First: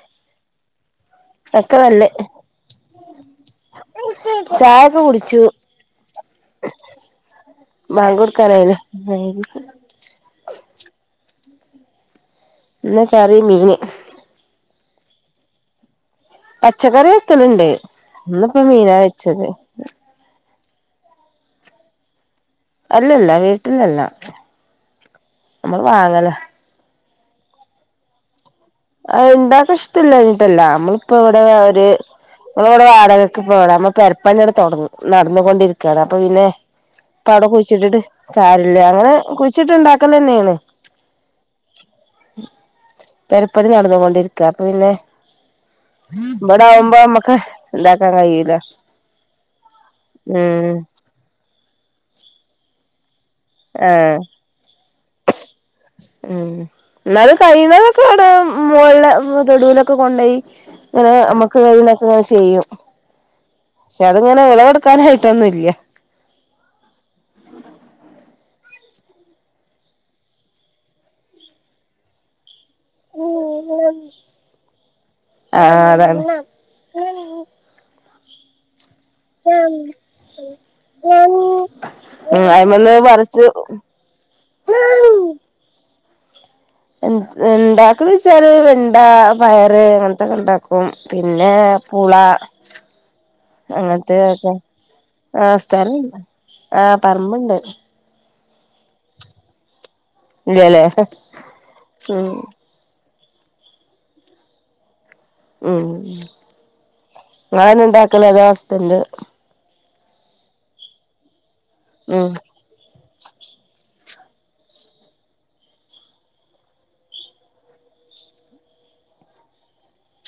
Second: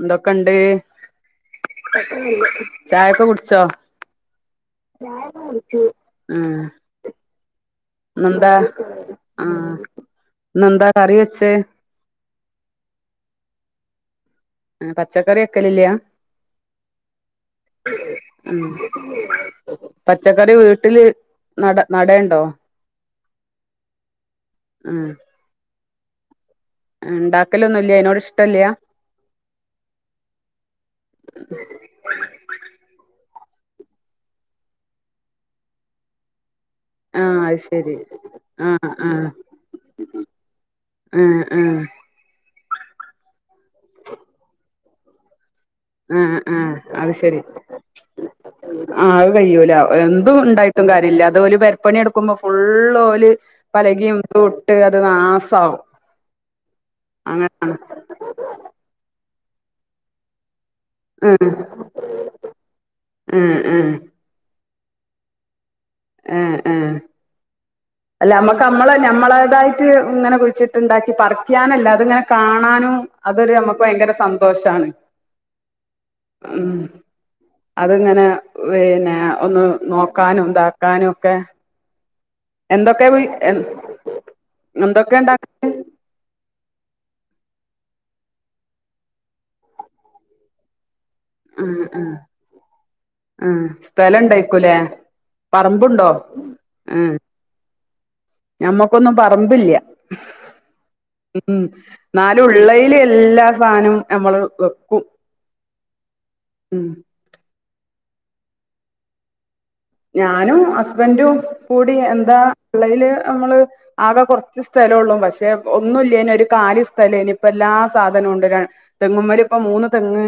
എന്തൊക്കെണ്ട് ഒക്കെ നല്ലേ ചായൊക്കെ കുടിച്ചോ ചായ ഉം ബാങ്ക് ന്നെന്താ കൊടുക്കാനായിണ് ആഹ് ന്നെന്താ കറി വെച്ച് ഇന്ന് കറി മീന് ആഹ് പച്ചക്കറി വെക്കെലില്ല പച്ചക്കറി വെക്കലുണ്ട് ഇന്ന്പ്പ ഉം മീനാ വെച്ചത് പച്ചക്കറി വീട്ടില് നട നടയേണ്ടോ അല്ലല്ല വീട്ടിലല്ല നമ്മള് വാങ്ങല ഉണ്ടാക്കലൊന്നുല്ല അതിനോട് ഇഷ്ടല്ല അഹ് ഇണ്ടാക്കാൻ ഇഷ്ടല്ല ഞ്ഞിട്ടല്ല നമ്മളിപ്പോ ഇവിടെ ഒരു നമ്മള ഇവിടെ വാടകക്കെ പോട അമ്മ പെരപ്പണിടെ തുടുങ്ങും നടന്നുകൊണ്ടിരിക്കുവയാണ് അപ്പൊ പിന്നെ ആഹ് പ്പവിടെ അത് ശരി കുഴിച്ചിട്ടിട്ട് കര്യല്ല ആഹ് അങ്ങനെ ആഹ് കുഴിച്ചിട്ട് ഉണ്ടാക്കല തന്നെയാണ് ആഹ് ആഹ് പണി നടന്നുകൊണ്ടിരിക്ക അപ്പോ പിന്നെ ആഹ് ആഹ് ഇടാവുമ്പ അത് മക്ക ശരി ദാക്ക കായില്ല ആഹ് ആത് കഴൂല എന്തും ഉണ്ടായിട്ടും കാര്യമില്ല അത് പെരിപ്പണി എടുക്കുമ്പോ ഫുള്ളോൽ പലകിം ആഹ് തു ഇട്ട് അത് നാസവും അങ്ങനെണ് ഇപ്പ അവിടെ മോളില തൊടുലൊക്കെ കൊണ്ടുപോയി ആഹ് നമ്മക്ക് ഇങ്ങനെക്കെ ചെയ്യും ആഹ് ആഹ് പക്ഷെ അതിങ്ങനെ വിളവെടുക്കാനായിട്ടൊന്നുല്ല ആഹ് ആഹ് അല്ല നമ്മക്ക് നമ്മള് നഞമ്മളേതായിട്ട് ഇങ്ങനെ കുയിച്ചിട്ട്ണ്ടാക്കി പറിക്കാനല്ല അത് ങ്ങനെ കാണാനും അതൊരു നമ്മുക്ക് ഭയങ്കര സന്തോഷാണ് ആഹ് അതാണ് ഉം അത്ങ്ങനെ പിന്നെ ഒന്ന് നോക്കാനും ഇതാക്കാനും ഒക്കെ ഉം അയിമെന്ന് എന്തൊക്കെ കുഴി പറിച്ച് എന്തൊക്കെ ഇണ്ടാ എണ്ടാക്ക വെച്ചാല് വെണ്ട പയറ് അങ്ങനത്തക്കെ ഉണ്ടാക്കും പിന്നെ ആഹ് പുള ആഹ് ആഹ് സ്ഥലം ഉണ്ടായിക്കൂലേ ആഹ് സ്ഥലംണ്ട് ആഹ് പറമ്പണ്ട് ഞമ്മക്കൊന്നും പറമ്പില്ല ഇല്ലല്ലേ ഉം നാല ഉം ഉള്ളല എല്ലാ സാനവും നമ്മള് വെക്കും ഉം ഉം നിങ്ങള് ഉണ്ടാക്കലേ അതോ ഹസ്ബന്ഡ് ഞാനും ഹസ്ബൻറും കൂടി ഉം എന്താ ഉള്ളയില് നമ്മള് ആകെ കുറച്ച് സ്ഥലമ ഉള്ളൂ പക്ഷെ ഒന്നുമില്ലേന ഒരു കാലി സ്ഥലം ലേനി ഇപ്പ എല്ലാ സാധനവും കൊണ്ടരാാണ് തെങ്ങുമമാരി ഇപ്പൊ മൂന്ന് തെങ്ങ്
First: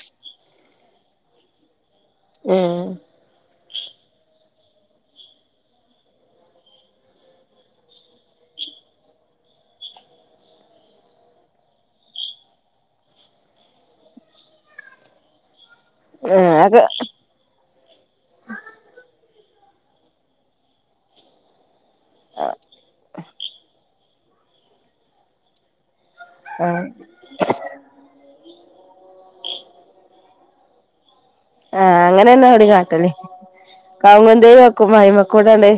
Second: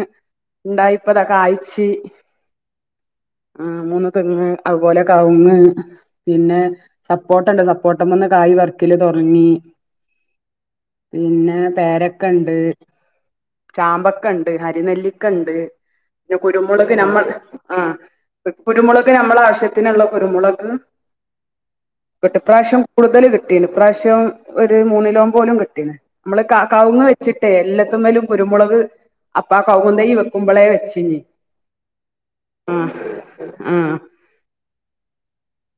ഉണ്ടായിപ്പ ഇതൊക്കെ അഴച്ച ഏഹ് ഏഹ് ആഹ മൂന്ന് തെങ്ങ് അതുപോലെ കവുങ്ങ് പിന്നെ സപ്പോട്ടുണ്ട് സപ്പോട്ടം ഒന്ന് കായ് പറിക്കല് തുടങ്ങി പിന്നെ പേരക്കുണ്ട് ചാമ്പക്ക ഉണ്ട് അരിനെല്ലിക്ക ഉണ്ട് പിന്നെ അത് കുരുമുളക് നമ്മൾ ആഹ് കുരുമുളക് നമ്മളുടെ ആവശ്യത്തിനുള്ള കുരുമുളക് കെട്ടിപ്രാവശ്യം കൂടുതൽ കിട്ടീ ഇപ്രാവശ്യം ഒരു മൂന്നിലോക പോലും കിട്ടീന് നമ്മള് ആഹ് കാവുങ്ങ് വെച്ചിട്ടേ എല്ലാത്തമ്മേലും കുരുമുളക് അപ്പാ കൗകുന്ത വെക്കുമ്പോളേ വെച്ചിഞ്ഞഞ് ആഹ് അങ്ങനെന്നാ അവിടെ കാട്ടല് ആഹ് കൗങ്കുന്ത വെക്കും അയിമക്കൂടാണ്ട്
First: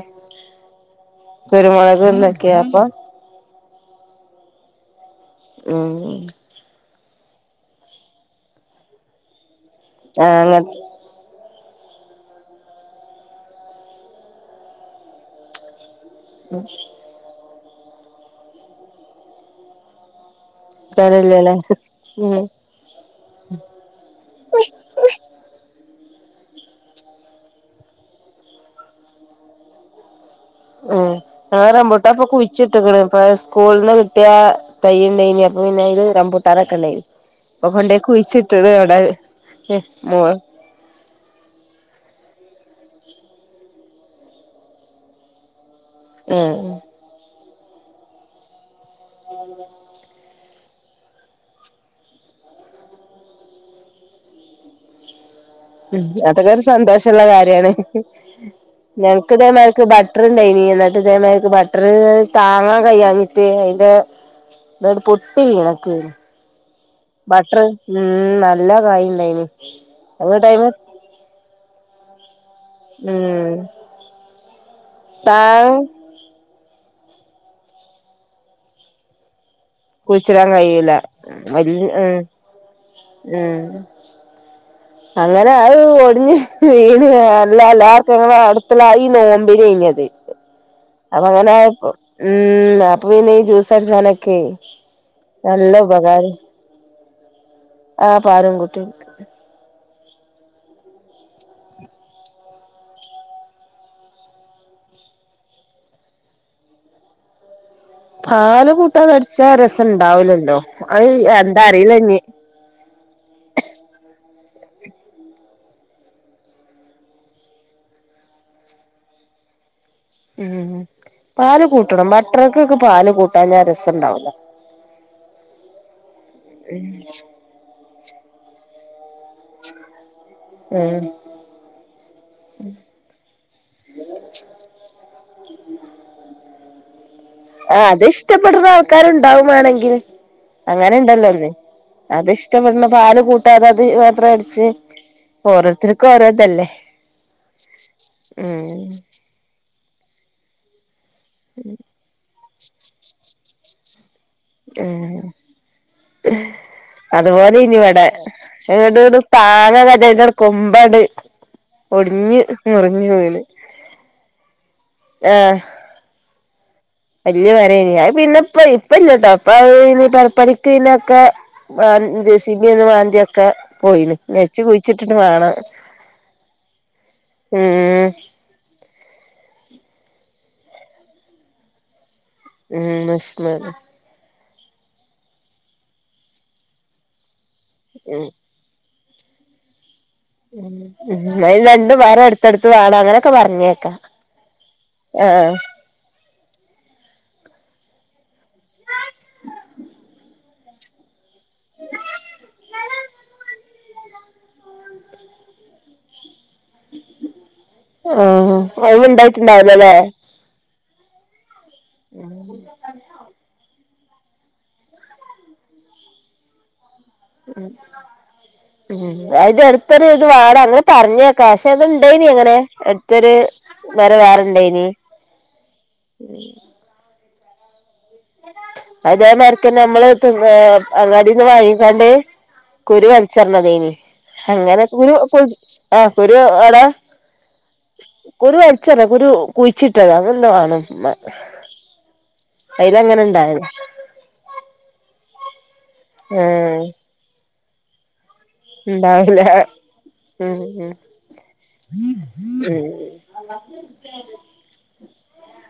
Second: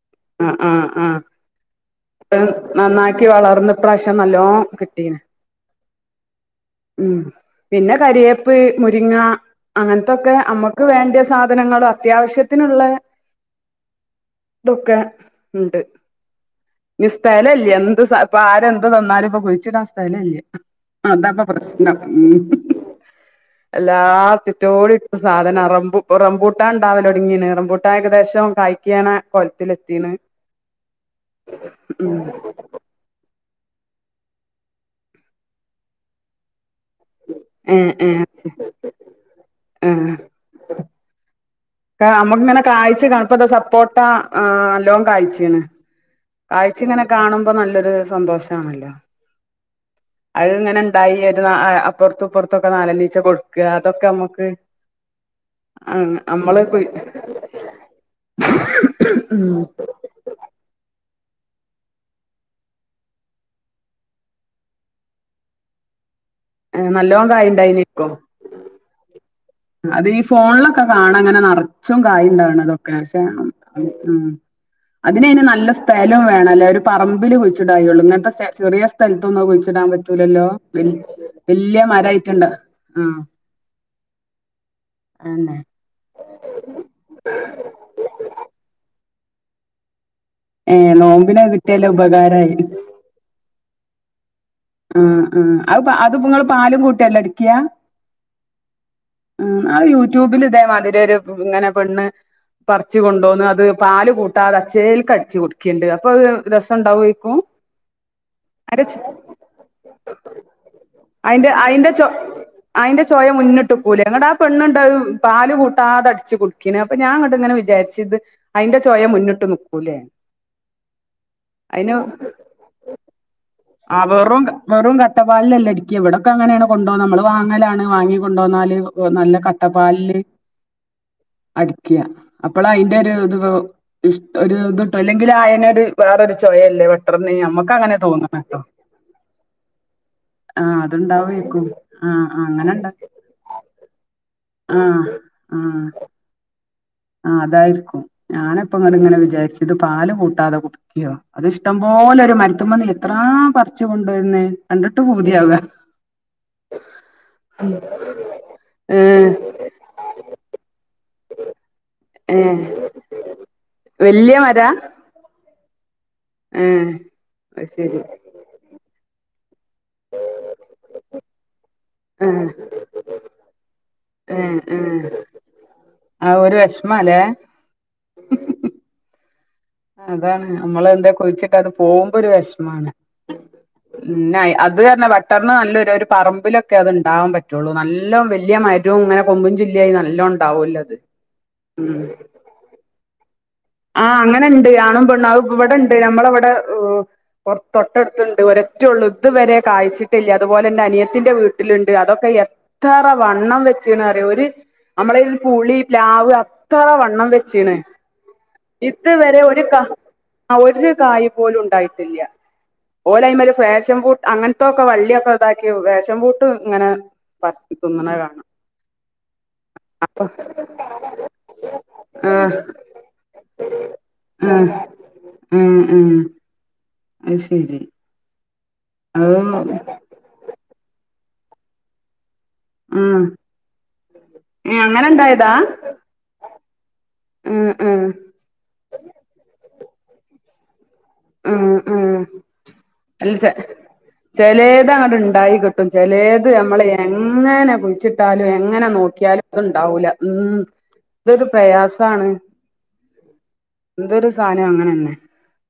ആഹ് ആഹ് ആഹ് കുരുമുളക്ന്നൊക്കെയ അപ്പൊ ആക്കി വളർന്ന ഈ പ്രാവശ്യം നല്ലോ കിട്ടീ ഉം ഉം പിന്നെ കരിയേപ്പ് മുരിങ്ങ അങ്ങനത്തൊക്കെ ആഹ് അമ്മുക്ക് വേണ്ട സാധനങ്ങളും അത്യാവശ്യത്തിനുള്ള ഇതൊക്കെ ഉണ്ട് ഉം ഇ സ്ഥലമില്ല എന്ത് ഇപ്പൊ ആരെന്ത് തന്നാലും ഇപ്പൊ കുഴിച്ചിട ആ സ്ഥലമില്ല അതാഇപ്പ അങ്ങൻത്തോരല്ലല്ലേ പ്രശ്നം ഉ ഉം എല്ലാ ചിറ്റോടി സാധനംറ റമ്പൂട്ടാ ഉണ്ടാവലൂ ഒടുങ്ങിെ റമ്പൂട്ട കട്ട ഏകദേശം കായ്യാണ് കൊലത്തില എത്തിന് മ്മ് ആഞറമ്പോട്ട അപ്പൊ കുിച്ചിട്ടക്കണേപ്പ സ്കൂള് കുട്ട തൈയ്ണ്ടായിനി അപ്പ പിന്നെ ഇത് രാംപൂട്ടരൊക്കെ ഉണ്ടായിരുന്നു ഏഹ് കൊണ്ടേ ഏഹ് കുഴിച്ചിട്ടത് അവിടെ മോ നമ്മുക്കിങ്ങനെ കാഴ്ച കാണുപ്പ ഇത സപ്പോട്ട അല്ലോം കാഴ്ചയാണ് ഏഹ് കാഴ്ച ഇങ്ങനെ കാണുമ്പോ നല്ലൊരു സന്തോഷമാണല്ലോ അത് ഇങ്ങനെ ഉണ്ടായി ഒരു അപ്പുറത്തുംപ്പുറത്തൊക്കെ നാലണ്ഈച്ച കൊടുക്കുക അതൊക്കെ നമുക്ക് ഉ അതൊക്കെ ഒരു കുയ് സന്തോഷമുള്ള കാര്യാണ് ഉം ഞങ്ങക്ക്തക്ക് ബട്ട് ബട്ടർണ്ടായി നീ എന്നിട്ട് ഇതേമാക്ക് ബട്ടർ താങ്ങാൻ കഴിയാഞ്ഞിട്ട് അതിന്റെ എന്നട് പൊട്ടി വീണക്ക നല്ലോൺ കായണ്ടായിക്ക നല്ല കായ് ഉണ്ടായിനി അത് ഈ ഞങ്ങള് ഫോണില ടൈമ് കാണ അങ്ങനെ നിറച്ചും കായ ഉണ്ടാവണം അതൊക്കെ പക്ഷെ ഉം ഉ അതിനന് നല്ല താഴെ സ്ഥലം വേണം അല്ലേ ഒരു പറമ്പിൽ കുഴിച്ചിടായുള്ളൂ ഇങ്ങനത്തെ ചെറിയ സ്ഥലത്തൊന്ന ടാൻ പറ്റൂലല്ലോ കുഴിച്ചിടാൻ കഴിയൂല വല്യ മരയിട്ടുണ്ട് ആഹ് അങ്ങനെയായി ഒടിഞ്ഞ് [unintelligible] ഏ അത് നോമ്പിന് അങ്ങനെ കിട്ടിയല്ലോ ഉപകാരായി ഉം അപ്പൊ പിന്നെ ജൂസർച്ചാനകായ് മ്മ് മ്മ് അ അത്ങ്ങള്ൾ പാലും കൂട്ടിയല്ലോ അടക്കിയ ആഹ് പാലും കൂട്ടി ഉം ആ യൂട്യൂബിൽ ഇതേമാതിരിരു ഇങ്ങനെ പെണ്ണ് പറിച്ചു കൊണ്ടോന്ന് അത് പാല് കൂട്ടാ അത് അച്ചേലക്ക്ടിച്ചു കൊടുക്കിണ്ട് അപ്പൊ രസം ഉണ്ടാവോക്കും പാല് കൂട്ടാതെ അടിച്ച രസംമുണ്ടാവലല്ലോ അയിന്റെ അയിന്റെ ചൊ അയിന്റെ ചോയ മുന്നിട്ടികൂലെ ങ്ങ്ടാപെണ്ണ്ണ്ടത് പാല് കൂട്ടാത അടിച്ചു കുടിക്കിന് അപ്പൊ ഞാൻ ഇങണ്ടി ങ്ങനെ വിചാരിച്ചിത് അയിന്റെ ചൊയ മുന്നിട്ട്ക്കൂല്ലേ ഉം പാല് കൂട്ടണം ബട്ടർക്കൊക്കെ പാല് കൂട്ടാഞാൽ ആ രസംണ്ടാവൂലാ വെറും വെറും കട്ടപ്പാലിലല്ലേ അടിക്ക എവിടൊക്കെ അങ്ങനെയാണ് കൊണ്ടുപോണത് നമ്മള് വാങ്ങലാണ് വാങ്ങി കൊു പോന്നാല് നല്ല കട്ടപാലില് ഉം അടിക്കാ അപ്പോൾ അയിന്റെ ഒരു ഇത് ഇ ഒരു ഇത്ട്ടോ അല്ലെങ്കിൽ അയാനൊരു വേറൊരു ചോയല്ലേ അത്ര നീ നമ്മക്ക അങ്ങനെ തോന്ന്ണ്ട്ടോ ആക്കണ്ടാവുവാണെങ്കിൽ അങ്ങനെ ഉണ്ടല്ലോല്ലേ അതുണ്ടാവേക്കും ആ അങ്ങനെണ്ട അത്ഷ്ടപ്പെെടുന്ന പല് കൂ തത് മാത്ര അടിച്ച് ആ ഓരോരുത്തർക്കും ഓരോ ഇതല്ലേ ആ അതായിരിക്കും ഞാനിപ്പ ഇ ഇങ്ങനെ വിചാരിച്ചു ഇത് പാല് കൂട്ടാതെ കുടിക്കിയോ അത്ഷ്ട പോഓലെൊരു മരുത്തുമന്നി എത്ര പറിച്ചു കൊണ്ടുവ വരുന്നേ കണ്ടിട്ട് ഉം പൂതിയാവുക അതുപോലെ ഇനി ഇവടെ ഇട്ട് ഏഹ് താങ്ങ ക കൊമ്പട് ഒടിഞ്ഞ് ഏഹ് മുറിഞ്ഞു വീണ് വല്യ ആ ഉം വല്യ പേരെന്നി പിന്നെ ഇപ്പ ഇപ്പല്ലാട്ടോ ഇപ്പ ഈ പെരപ്പണിക്ക് പിനൊക്കെ വ ജെസീബി വന്ന് മാന്തിയൊക്കെ പോയിന് ഏ നെച്ച് ഏ കുഴിച്ചിട്ടിട്ട് വേണം വെഷ്മാലേ ഉം അതാണ് നമ്മളെന്താ കൊഴിച്ചിട്ട് അത് പോകുമ്പോ ഒരു വിഷം ഉം വെഷമം പിന്ന അത് തന്നെ ബട്ടറി നല്ലൊരു ഒരു പറമ്പിലൊക്കെ അത് ഉണ്ടാവാൻ പറ്റൊള്ളൂ നല്ല ഉം വല്യ ഒരു അങ്ങന കൊമ്പും ചില്ലിയായി നല്ലോം ഉണ്ടാവുല്ലോ അത് ഉ രണ്ടു ഉം മരം അടുത്തടുത്ത് വാണം അങ്ങനെയൊക്കെ പറഞ്ഞ് ആഹ് അങ്ങനെ ഉണ്ട് ആണുംപെണും ഇവിടെണ്ട് നമ്മള ഇവ്ടെ പുറ തൊട്ടടുത്തുണ്ട് ഒര ഒറ്റ ഉള്ളൂ ഇത്വരെ കായ്ചിട്ടില്ല അതുപോലെ തന്നെ അനിയത്തിന്റെ വീട് ല്ണ്ട് അതൊക്കെ എത്ര വണ്ണം വച്ചു വച്ചീ അറിയൊ ഒരു നമ്മളെ ഒരു പുളി പ്ലാവ് അത്രറ വണ്ണം വെച്ചണ് ആഹ അവ ഉണ്ടായിട്ടുണ്ടാവലല്ലേ ആ ഒരു കായ് പോലും ണ്ടായിട്ടില്ല ഓലായ്മല് ഫേഷം ഫ്രൂ അങ്ങനത്തൊക്കെ വള്ളിയൊക്കെ ഇതാക്കി ഫേഷം ഫ്റൂട്ട് ഇങ്ങനെ പറിച് തിന്നണയ് കാണാ ഉ അത് അടുത്തൊരു ഇത് വാണം അങ്ങനെ പറഞ്ഞേക്കാം പക്ഷെ അത്ണ്ടന അങ്ങനെ ആഹ് ഇത്തരു വര ആഹ് വേറണ്ടായിനി അ ശരി അതേ അത് മരിക്കനമ്മള് അങ്ങാടിന്ന് വാങ്ങിക്കാണ്ടേ കുരു ആഹ് വലിച്ചെറിണതേനി ഏ അങ്ങനെ ഇണ്ടായതാ ആരു അടാ ഉം ഉം ഒരു വലിച്ചറിഞ്ഞതോ ഒരു കുഴിച്ചിട്ടത് അങ്ങനെന്തോ ആണ് ഇമ്മ ഉ ഉ അല്ല ഇണ്ടായത് ചെലേത് അങ്ങട് ഇണ്ടായിട്ടും ചെലേത് ആഹ് ഞമ്മളെ എങ്ങനാ കുളിച്ചിട്ട ടാലും എങ്ങനെ നോക്കിയാലും ഇണ്ടാവൂല ണ്ടാവൂല ഉം ഇതൊരു പ്രയാസാണ് ഉ ഏതൊരു സാനവും അങ്ങനെന്നെ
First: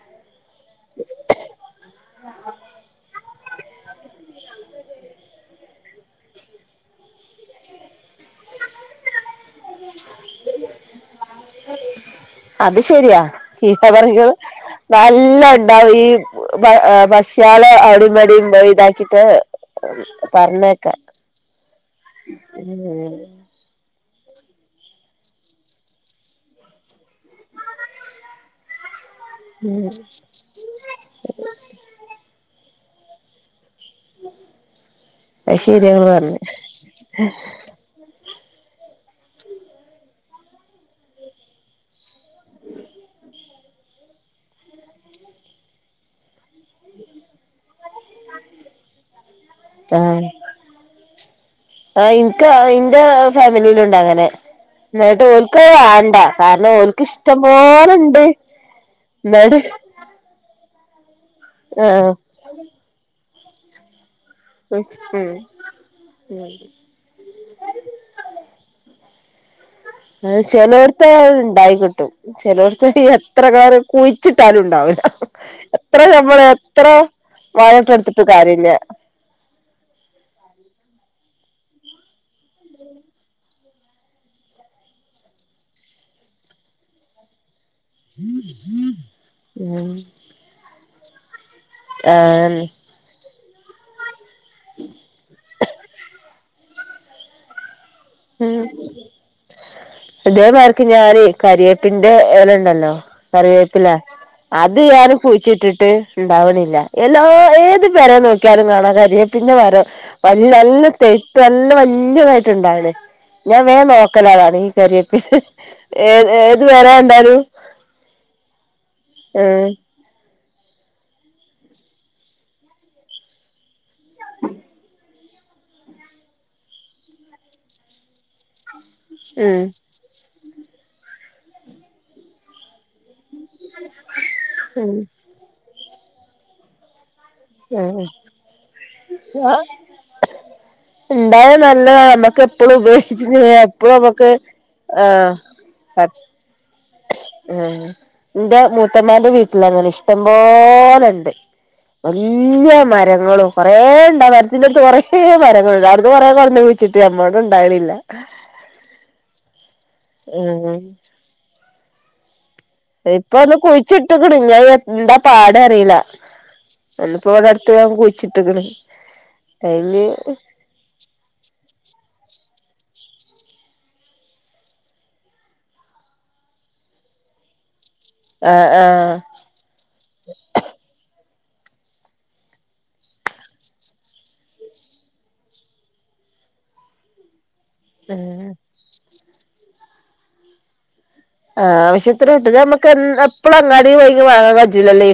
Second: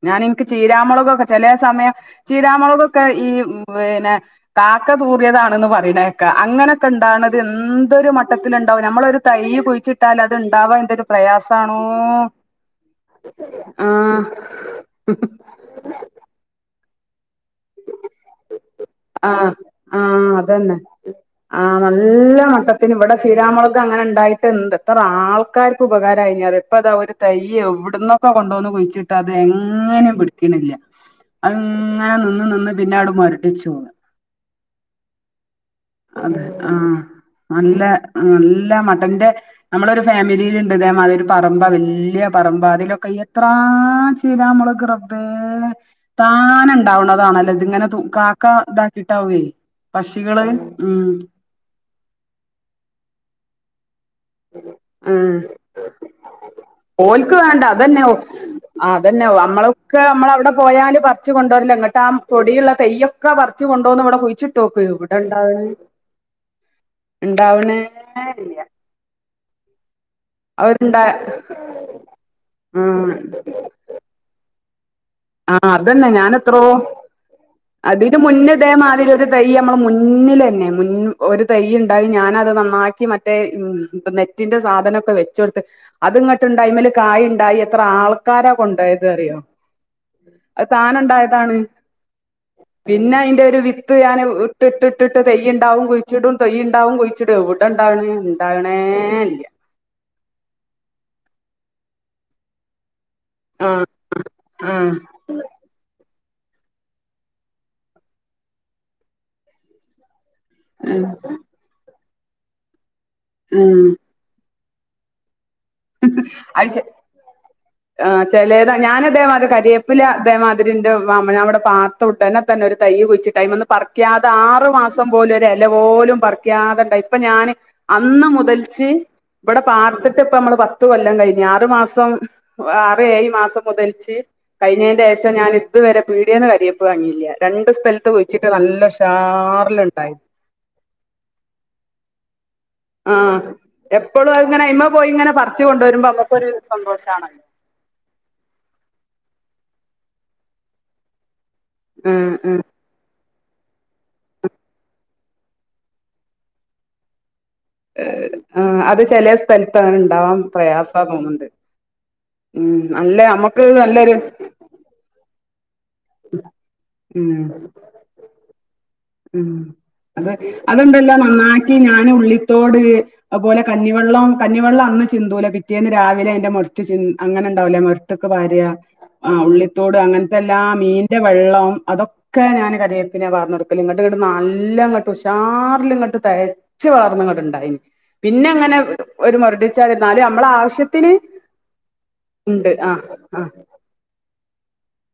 ഞാൻ ഇനിക്ക് ചീരാ മുളകൊക്കെ ചെലേ സമയം ചീരാ മുളകൊക്കെ ഈ പിന്നെ കാക്ക തൂറിയതാണന്ന് പറയണേക്കാ അങ്ങനൊക്കെ ഇണ്ടാവ്ണത് എന്തൊരു മട്ടത്തിലുണ്ടാവും നമ്മളൊരു തൈ കുഴിച്ചിട്ടാൽ അത് ഉണ്ടാവാ എന്തൊരു പ്രയാസാണോ അത് ശരിയാ ചീത്ത പറികൾ ആഹ് നല്ല ഉണ്ടാവും ഈ ഭക്ഷ്യയേളേ അവടിം ഇവടിംപോയി ഇതാക്കി ആഹ് ആ അതന്നെ ആ നല്ല മട്ടത്തിന് ഇവിടെ ഉം ചീരാ മൊളക് അത് അങ്ങനെ ഉണ്ടായിട്ടെന്ത്‌ എത്ര ആൾക്കാര്ക്കുപകാരായിന്നാറിയോ ഇപ്പതാ ഒരു തൈ എവിടന്നൊക്കൊ കൊണ്ടന്ന് കുഴിച്ചി ഉം ട്ടതെങ്ങനെയും പിടിക്ക്ണില്ല അത്ങ്ങനെ നിന്ന് നിന്ന് പിന്നവട് മൊരടിച്ചോവാ അയ്ശെരിയാങ്ങള് പറഞ്ഞത് അതെ ആഹ് നല്ല നല്ല മട്ടന്റെ നമ്മളൊരു ഫാമിലിയില്ണ്ട് ഇതേമാതിരിയൊരു പറമ്പ് വല്യ പറമ്പാ അതിലൊക്കെ എത്രാച്ചാ ചീരാ മൊളക് റബ്ബേ താ [unintelligible] ഇണ്ടാവണതാണല്ലെ ഇതിങ്ങനെ തൂ കാക്ക ഇതാക്കിട്ടാവുവേ ആഹ് പക്ഷികള് ഉം ആഹ് ഇനിക്ക് ഇന്റെ ഫാമിലിയിലുണ്ടങ്ങനെ എന്നിട്ട് ആഹ് ഓൽക്ക് വേണ്ട കാരണം ഓൽക്ക് ഇഷ്ടം പോലെ ഇണ്ട് ആഹ് അതന്നെ അമ്മള് ക്കെ അമ്മളവിടെ പോയാല് പറിച്ച് കൊണ്ട് വരില്ല ഇങ്ങട്ട് ആ ആഹ് തൊടിയുള്ള തൈയ്യൊക്കെ പറിച്ച് കൊണ്ട് വന്ന് ഇവ്ടെ കുയിച്ചി ട്ട് ഉം നോക്കി നോക്കട്ടെ [unintelligible] ഉം ഇണ്ടാവണേ അറിയില്ല അത് അവരുണ്ടാ ചെലേടത്ത് ഇണ്ടായിക്കിട്ടും ചെലേടത്ത് കിട്ടി ആഹ് എത്ര [unintelligible] കുയിച്ചിട്ടാലുണ്ടാവില്ല ആഹ് എത്ര അതന്നെ ഞമ്മള് ഞാനെത്രോ എത്ര വളം ഇട്ട് അതിന് കൊട്ത്തിട്ടും മുന്നേ കാര്യല്ല ഇതേമാതിരി ഒരു തൈ അമ്മള മുന്നിലന്നെ മുൻ ഒരു തൈയ്ണ്ടായി ഞാനത് നന്നാക്കി മറ്റേ നെ റ്റിന്റെ സാധനൊക്കെ വെച്ച് കൊടുത്ത് അത് ഇങ്ങോട്ട്ണ്ടായി അയ്മേല് കായ്ണ്ടായി എത്ര ആൾക്കാരാ കൊണ്ടോയത് അറിയോ ഏഹ് അത് താനെ ഉണ്ടായതാണ് ഏഹ് പിന്നെ അയിന്റൊരു വിത്ത് ഞാന് ഇട്ട്ട്ട്ട്ട്ട്ട് തൈയ്യ്ണ്ടാവും കുയിച്ചിടും തൈയ്യ്ണ്ടാവും കുയിച്ചിടും എവിടെണ്ടാവണ് ഉം ഇതേമാരിക്ക് ഞാനേ കരിവേപ്പിന്റെ എലയുണ്ടല്ലോ കറിവേപ്പില ആഹ് അത് ആഹ് ഞാന് കുയിച്ചിട്ടിട്ട് ഇണ്ടാവണില്ല എല്ലാ ഏത് പെരെ നോക്കിയാലും കാണാം കരിവേപ്പിന്റെ മരം വൽ നല്ല ഉം തൈ ക് നല്ല വല്യതായിട്ട്ണ്ടാകണ് ഞാൻ ഉം വേഗം നോ ക്കലാണ് അതാണീ കരിയെപ്പ് അത് ചെ ആഹ് ചെലേര് ഞാൻ അതേമാരി ഉം കരിയെ പ്പില അതേ മാതിരിയെന്റെ മാമന് അവിടെ പാത്തു ഉടനെ തന്നൊരു തൈയ് കുഴിച്ച ടൈമൊന്ന് പറ ക്കാതെ ആറു മാസം പോലും ഒരെല പോലും പറിക്കാതെ ഇണ്ടായി ഇപ്പൊ ഞാന് അന്ന് മുതൽച്ച് ഉം ഇവിടെ പാർത്തിട്ട് ഇപ്പമ്മള് പത്ത് കൊല്ലം കയിഞ്ഞ് ആറ് മാസം ആറ് ഏയ് മാസൊക്ക കയിച്ച് കയിഞ്ഞേന്റെ ആഴ്ച ഞാൻ ഇതുവരെ പീടിയേന്ന് കരിയേ പ്പ് വാങ്ങീലാ രണ്ട് ഉം സ്ഥലത്ത് കുയിച്ചിട്ട് നല്ല ഉഷാറില്ണ്ടായി ഇണ്ടായ നല്ലതാ നമ്മക്ക് എപ്പഴും ഉപയോഗിച്ച് ആഹ് എപ്പഴും നമ്മക്ക് എപ്പളും അത്ങ്ങനെ അയ്മേ പോയിങ്ങനെ പറിച്ച്കൊണ്ട് വരുമ്പൊ അമ്മക്കൊരു സന്തോഷാണല്ലോ ഏഹ് എന്റെ മൂത്തമ്മാന്റെ വീട്ടിലങ്ങനെ ഇഷ്ടം പോലണ്ട് ഉം ഉം എല്ലാ മരങ്ങളും കൊറേ ഇണ്ട് ആ മരത്തിന്റട്ത്ത് കൊറേ മരങ്ങള്ണ്ട് അവ്ടുന്ന് കൊറേ മരുന്ന് കുഴിച്ചിട്ട് നമ്മളതും ഉണ്ടാവണില്ല ആഹ് അത് ചെലേ സ്ഥലത്ത് അങ്ങനെ ഇണ്ടാവാൻ ഉം പ്രയാസാ തോന്നണ്ട് ഇപ്പൊ ഒന്ന് നല്ലൊരു കുയിച്ച്ട്ട്ക്കണ് [unintelligible] എന്താ പാട് അറിയില്ല ഒന്നിപ്പോ ഉം ഇവിടട്ത്ത് ഞാൻ ഇപ്പൊ കുഴിച്ചിട്ട്ക്കണ് ഉം അത് അത്ണ്ടല്ലോ നന്നാക്കി ഞാന് ഉള്ളിത്തോട് അത്പോലെ കഞ്ഞിവെള്ളം കഞ്ഞിവെള്ളം അന്ന് ചിന്തൂല പിറ്റേന്ന് രാവിലെ അയിന്റെ [unintelligible] അങ്ങനെയ്ണ്ടാവില്ലേ മൊര [unintelligible] വാരുക ആഹ് ഉള്ളി ത്തോട് അങ്ങനത്തെല്ലാം മീനിന്റെ വെള്ളം അതൊക്കെ ഞാൻ കരിവേപ്പിനെ വാർന്നൊടു [unintelligible] ഇങ്ങട്ട് ഇങ്ങട്ട് നല്ല കെട്ടും ഉഷാറിലിങ്ങട്ട് തയച്ച് വളർന്ന് അങ്ങട്ട് ഉണ്ടായിന് പിന്നങ്ങനെ ഒരു മൊരടിച്ചാല് എന്നാല് നമ്മള ആവശ്യത്തിന് ആഹ് ആവശ്യത്തിന് കിട്ടും ഇത് ഇണ്ട് നമ്മക്ക് എൻ ആഹ് ആഹ് എപ്പളും അങ്ങാടി പോയിട്ട് വാങ്ങാൻ കജ്ജൂലല്ലേ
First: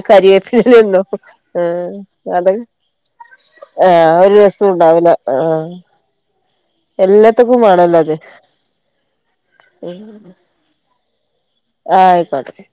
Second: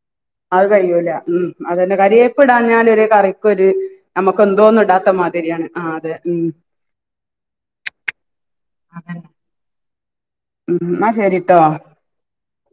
അത് കയ്യൂല ഉം അതന്നെ കറിവേപ്പ് അത് ഇടാഞ്ഞാല് ഒരു കറിക്ക് ഒരു ആഹ് ഒരു നമുക്കൊ രസോം തോന്നും ഇടാത്ത മാതിരിയാണ് ആഹ അതെ ഉം എല്ലത്ത്ക്കും വേണല്ലോ അത് ഉം ഉ എന്നാ ശരിട്ടോ ആ അയിക്കോട്ടെ